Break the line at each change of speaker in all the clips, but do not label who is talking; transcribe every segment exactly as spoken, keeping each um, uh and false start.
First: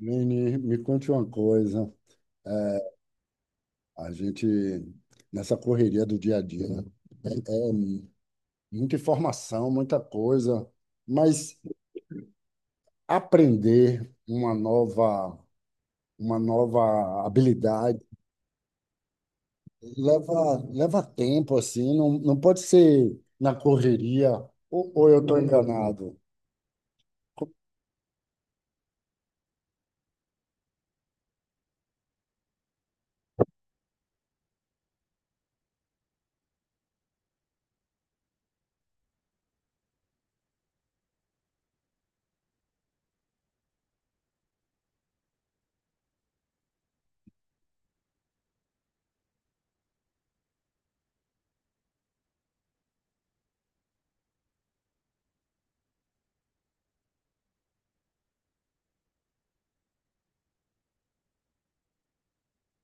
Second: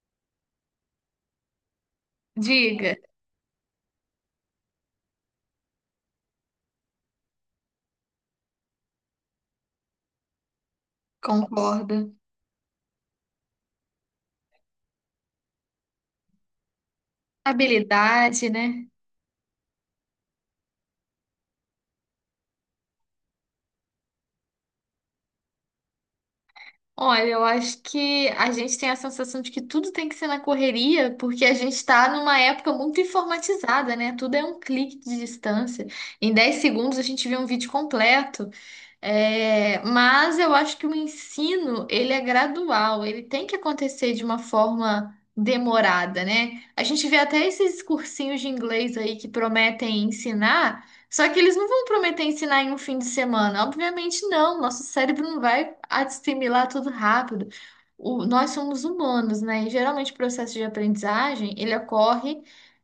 Nini, me conte uma coisa.
Diga,
A gente, nessa correria do dia a dia, muita informação, muita coisa, mas
concordo.
aprender uma nova, uma nova habilidade
Habilidade, né?
leva, leva tempo, assim, não, não pode ser na correria, ou, ou eu estou enganado?
Olha, eu acho que a gente tem a sensação de que tudo tem que ser na correria, porque a gente está numa época muito informatizada, né? Tudo é um clique de distância. Em dez segundos a gente vê um vídeo completo. É, mas eu acho que o ensino, ele é gradual, ele tem que acontecer de uma forma demorada, né? A gente vê até esses cursinhos de inglês aí que prometem ensinar, só que eles não vão prometer ensinar em um fim de semana. Obviamente não, nosso cérebro não vai assimilar tudo rápido. O- nós somos humanos, né? E geralmente o processo de aprendizagem, ele ocorre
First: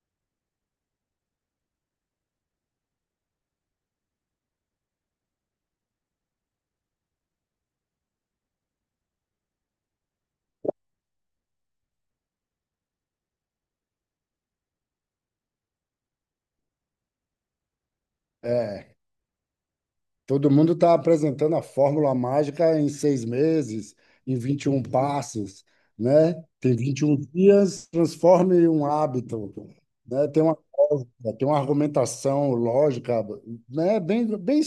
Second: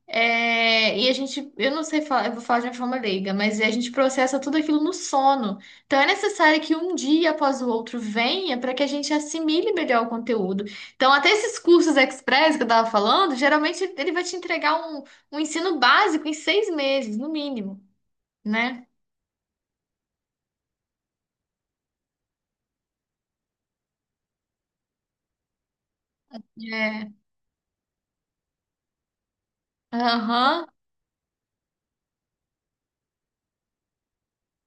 é, e a gente, eu não sei falar, eu vou falar de uma forma leiga, mas a gente processa tudo aquilo no sono. Então é necessário que um dia após o outro venha para que a gente assimile melhor o conteúdo. Então, até esses cursos express que eu estava falando, geralmente ele vai te entregar um, um ensino básico em seis meses, no mínimo, né?
É. Todo mundo está apresentando a fórmula mágica em seis meses, em vinte e um passos, né? Tem vinte e
É.
um dias, transforme um hábito, né? Tem uma
Aham.
lógica, tem uma argumentação lógica, né? Bem, bem,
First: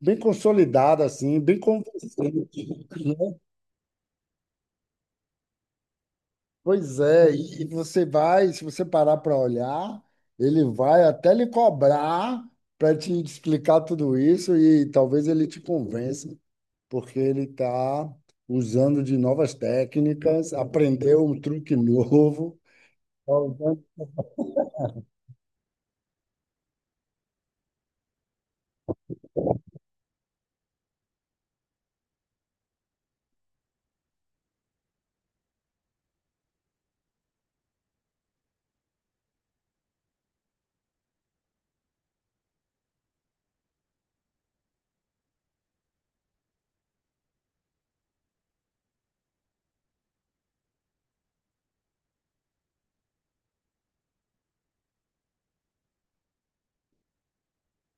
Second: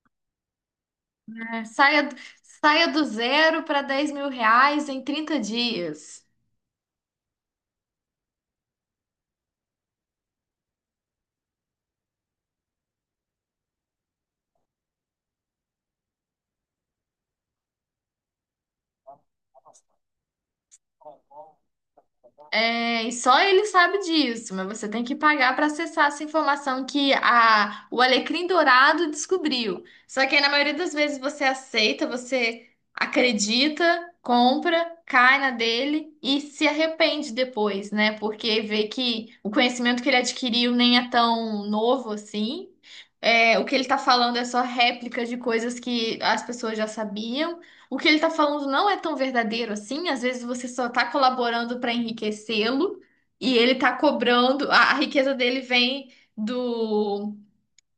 bem consolidada, assim, bem
É, Saia,
convincente,
saia do
né?
zero para dez mil reais em trinta dias.
Pois é, e você vai, se você parar para olhar, ele vai até lhe cobrar para te explicar tudo isso e talvez ele te convença. Porque ele está usando de novas técnicas, aprendeu um truque novo.
É, e só ele sabe disso, mas você tem que pagar para acessar essa informação que a, o Alecrim Dourado descobriu. Só que aí, na maioria das vezes você aceita, você acredita, compra, cai na dele e se arrepende depois, né? Porque vê que o conhecimento que ele adquiriu nem é tão novo assim. É, o que ele tá falando é só réplica de coisas que as pessoas já sabiam, o que ele tá falando não é tão verdadeiro assim, às vezes você só tá colaborando para enriquecê-lo e ele tá cobrando, a, a riqueza dele vem do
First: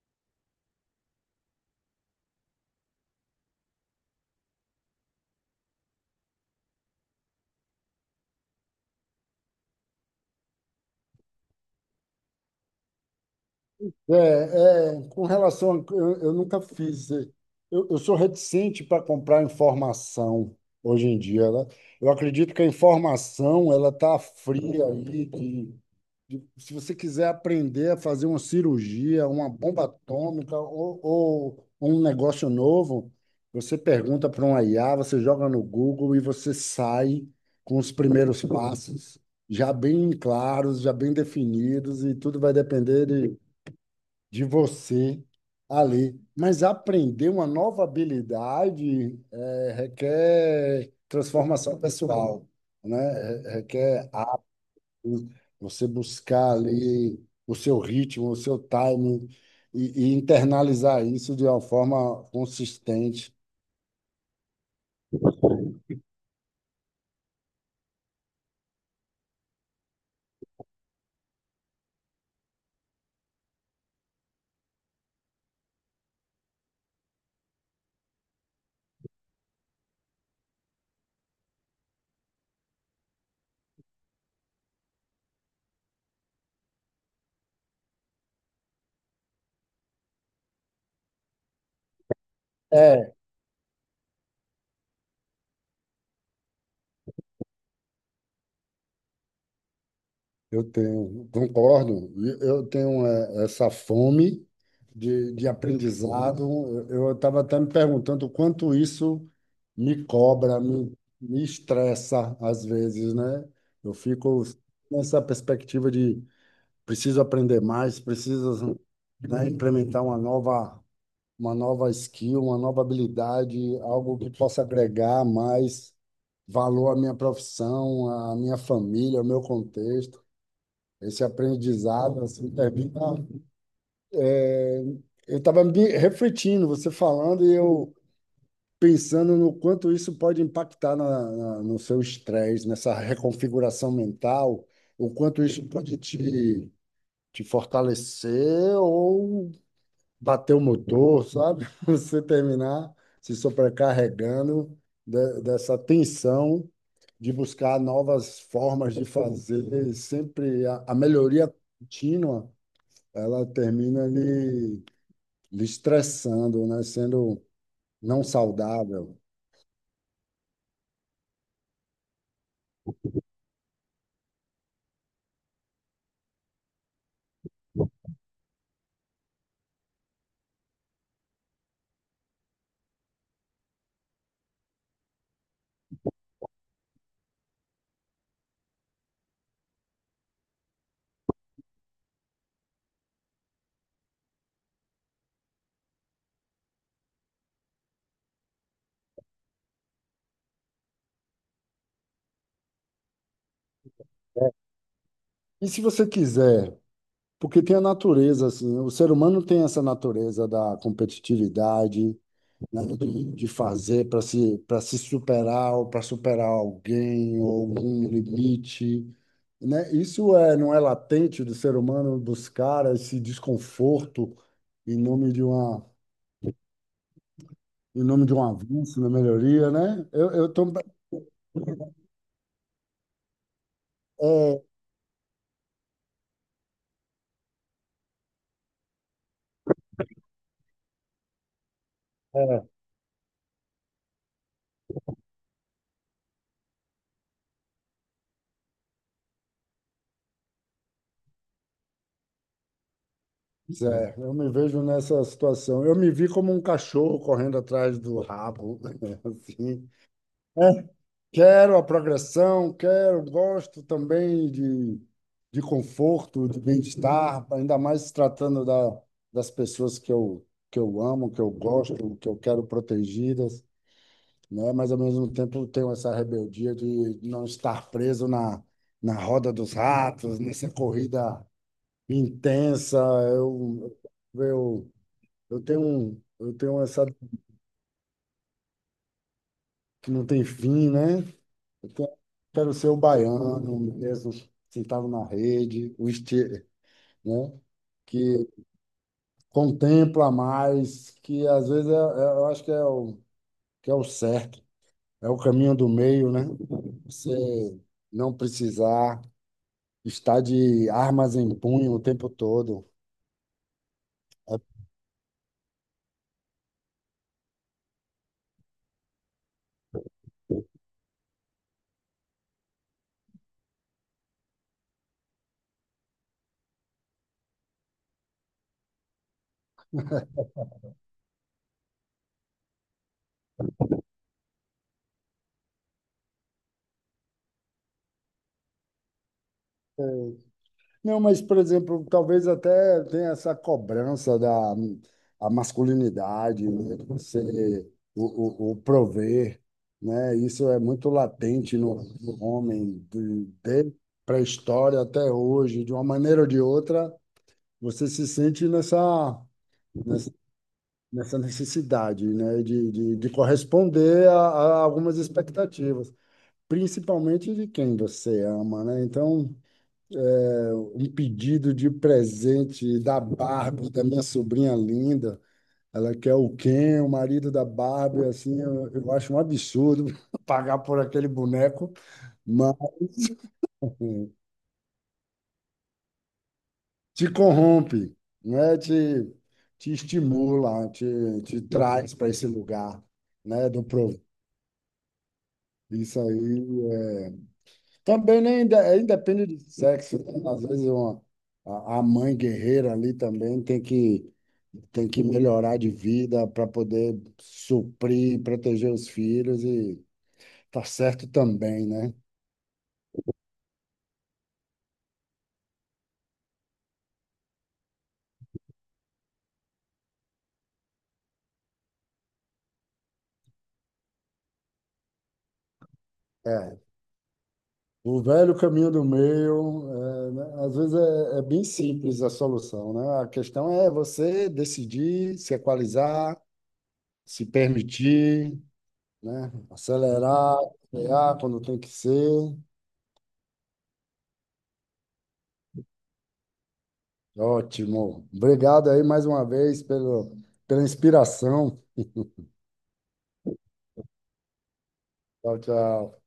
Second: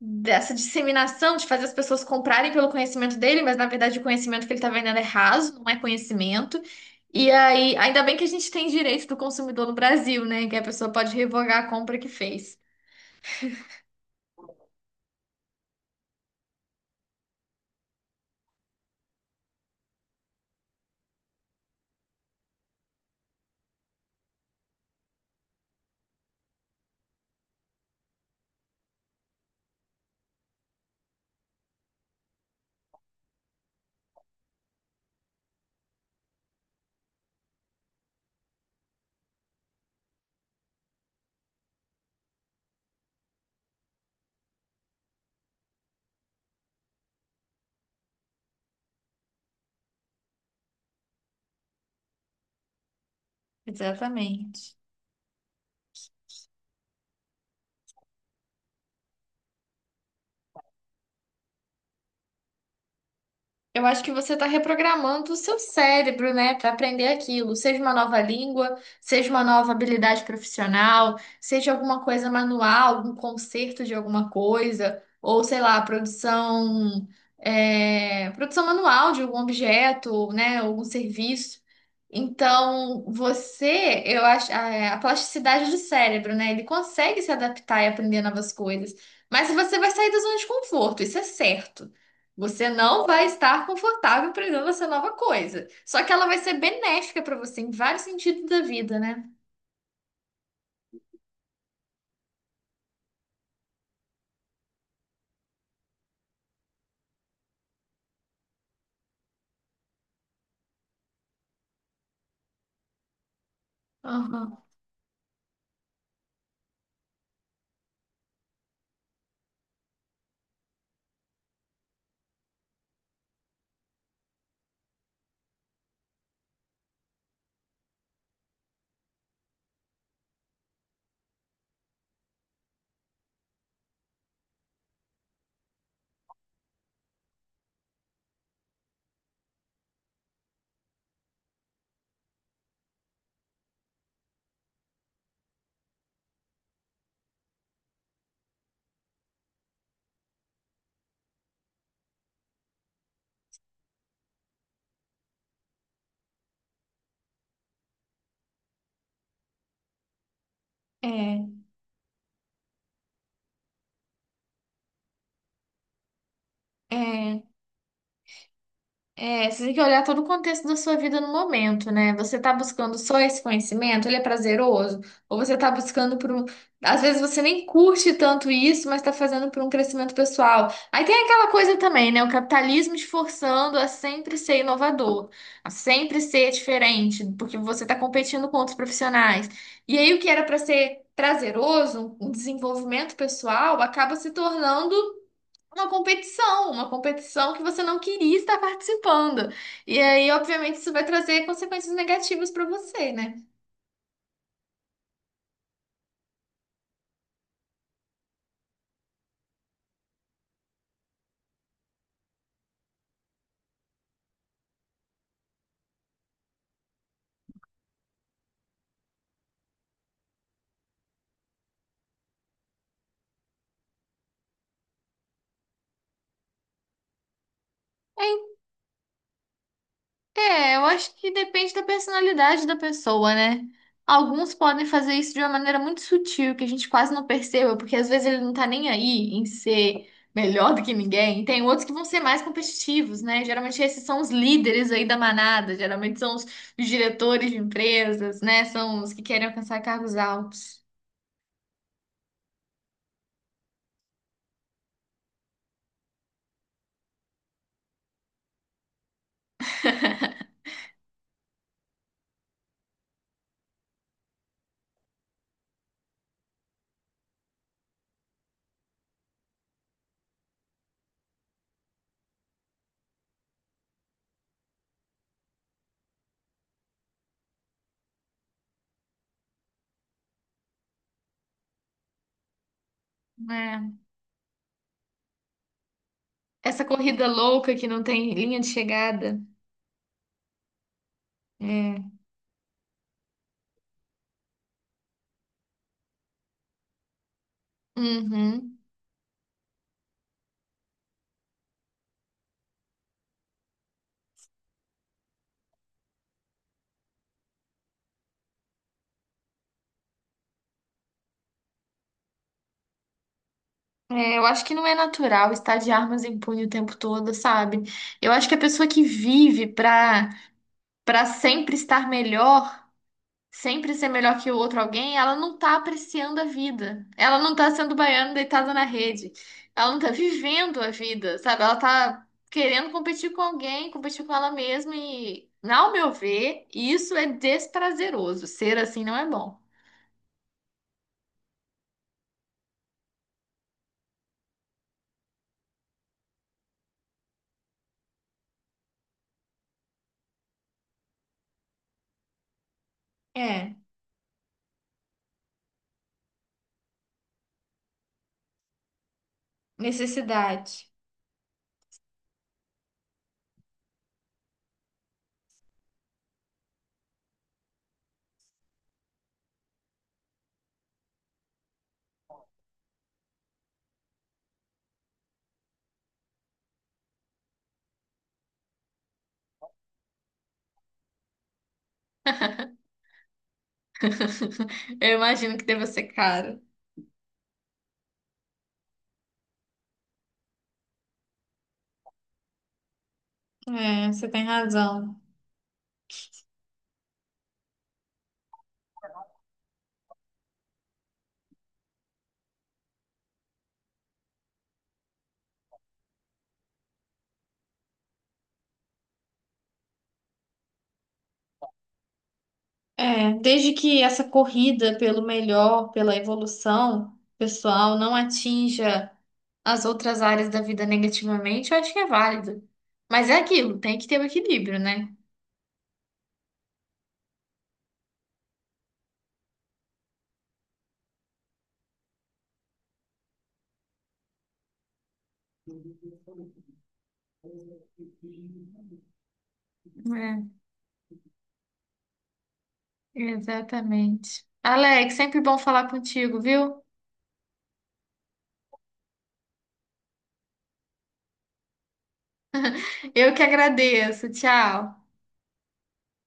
dessa disseminação de fazer as pessoas comprarem pelo conhecimento dele, mas na verdade o conhecimento que ele tá vendendo é raso, não é conhecimento. E aí, ainda bem que a gente tem direito do consumidor no Brasil, né? Que a pessoa pode revogar a compra que fez.
É, é, com relação a, eu, eu nunca fiz. eh, Eu, eu sou reticente para comprar informação hoje em dia. Ela, eu acredito que a informação ela está fria aí, que de- se você quiser aprender a fazer uma cirurgia, uma bomba atômica ou, ou um negócio novo, você pergunta para um I A, você joga no Google e você sai com os primeiros passos já bem claros, já bem definidos, e tudo vai depender de, de você ali. Mas aprender uma nova habilidade eh, requer transformação pessoal, né? Re- Requer
Exatamente.
você buscar ali o seu ritmo, o seu timing e, e internalizar isso de uma forma consistente.
Eu acho que você está reprogramando o seu cérebro, né, para aprender aquilo, seja uma nova língua, seja uma nova habilidade profissional, seja alguma coisa manual, algum conserto de alguma coisa, ou sei lá, produção, é, produção manual de algum objeto, né, algum serviço. Então, você, eu acho, a, é, a plasticidade do cérebro, né, ele consegue se adaptar e aprender novas coisas, mas você vai sair da zona de conforto, isso é certo. Você não
É,
vai estar confortável aprendendo essa nova coisa. Só que ela vai ser benéfica para você em vários sentidos da vida, né?
eu tenho, concordo, e eu tenho é, essa fome de, de aprendizado. Eu estava até me perguntando o quanto isso me cobra, me, me estressa às vezes, né? Eu fico
Aham.
nessa perspectiva de preciso aprender mais, preciso, né, implementar uma nova uma nova skill, uma nova habilidade, algo que possa agregar mais valor à minha profissão, à minha família, ao meu contexto. Esse aprendizado, assim, termina. é, Eu estava me refletindo, você falando, e eu pensando no quanto isso pode impactar na, na- no seu estresse, nessa reconfiguração mental, o quanto isso pode te, te fortalecer ou bater o motor, sabe? Você terminar se sobrecarregando de- dessa tensão de buscar novas formas de fazer. E sempre a, a melhoria contínua, ela termina lhe, lhe estressando, né?
É,
Sendo
é.
não saudável.
É, você tem que olhar todo o contexto da sua vida no momento, né? Você tá buscando só esse conhecimento, ele é prazeroso, ou você tá buscando por um. Às vezes você nem curte tanto isso, mas tá fazendo por um crescimento pessoal. Aí tem aquela coisa também, né? O capitalismo te forçando a sempre ser inovador, a sempre ser diferente, porque você tá competindo com outros profissionais. E aí o que era pra ser prazeroso, um desenvolvimento pessoal, acaba se tornando uma competição, uma competição que você não queria estar participando. E aí, obviamente, isso vai trazer consequências negativas para você, né?
E se você quiser, porque tem a natureza, assim, o ser humano tem essa natureza da competitividade, né, de fazer para se, para se superar ou para superar alguém ou algum limite, né? Isso é, não é latente do ser humano buscar esse desconforto em nome de uma, em nome
É,
de um avanço na melhoria, né? Eu, eu tô,
é, eu acho que depende da personalidade da pessoa, né? Alguns
é,
podem fazer isso de uma maneira muito sutil, que a gente quase não perceba, porque às vezes ele não tá nem aí em ser melhor do que ninguém. Tem outros que vão ser mais competitivos, né? Geralmente esses são os líderes aí da manada, geralmente são os os diretores de empresas, né? São os que querem alcançar cargos altos.
pois é, eu me vejo nessa situação. Eu me vi como um cachorro correndo atrás do rabo, assim. É, quero a progressão, quero, gosto também de, de conforto, de bem-estar, ainda mais se tratando da, das pessoas que eu, que eu amo, que eu gosto, que eu quero protegidas, né? Mas ao mesmo tempo eu tenho essa rebeldia de não estar preso na, na roda dos ratos, nessa corrida intensa.
É.
Eu, eu, eu tenho, eu tenho
Essa
essa
corrida louca que não tem linha de chegada.
que não tem fim, né? Eu
É.
que- quero ser o baiano mesmo, sentado na rede, o estilo, né? Que
Uhum.
contempla mais, que às vezes é, é- eu acho que é o, que é o certo, é o caminho do meio, né? Você não precisar estar de armas em punho o tempo todo.
É, eu acho que não é natural estar de armas em punho o tempo todo, sabe? Eu acho que a pessoa que vive pra, pra sempre estar melhor, sempre ser melhor que o outro alguém, ela não tá apreciando a vida. Ela não tá sendo baiana deitada na rede. Ela não tá vivendo a vida, sabe? Ela tá querendo competir com alguém, competir com ela mesma e, ao meu ver, isso é desprazeroso. Ser assim não é bom.
Não, mas, por exemplo, talvez até tenha essa cobrança da a masculinidade, né? Você, o, o, o prover, né? Isso é muito latente no, no homem, de,
é
de pré-história até hoje, de uma maneira ou de outra, você se sente nessa, nessa,
Necessidade.
nessa necessidade, né? De, de, de corresponder a, a algumas expectativas, principalmente de quem você ama, né? Então um pedido de presente da Barbie, da minha sobrinha linda. Ela quer o Ken, o marido da Barbie, assim, eu, eu acho um absurdo pagar por aquele boneco, mas assim,
Eu imagino que deva ser caro.
te corrompe, né? Te, te estimula, te, te traz para esse lugar, né? Do
É,
pro...
você tem razão.
Isso aí. é- Também nem inde- é independe de sexo, né? Às vezes uma, a, a mãe guerreira ali também tem que tem que melhorar de vida para poder suprir, e proteger os filhos e tá certo também, né?
É, desde que essa corrida pelo melhor, pela evolução pessoal, não atinja as outras áreas da vida negativamente, eu acho que é válido. Mas é aquilo, tem que ter o equilíbrio, né?
É. O velho caminho do meio, é, né, às vezes é, é bem simples a solução, né? A questão é você decidir, se equalizar, se permitir, né? Acelerar, frear quando tem que ser.
É, exatamente. Alex, sempre bom falar contigo, viu?
Ótimo. Obrigado aí mais uma vez pelo, pela inspiração.
Eu que agradeço. Tchau.
Tchau, tchau.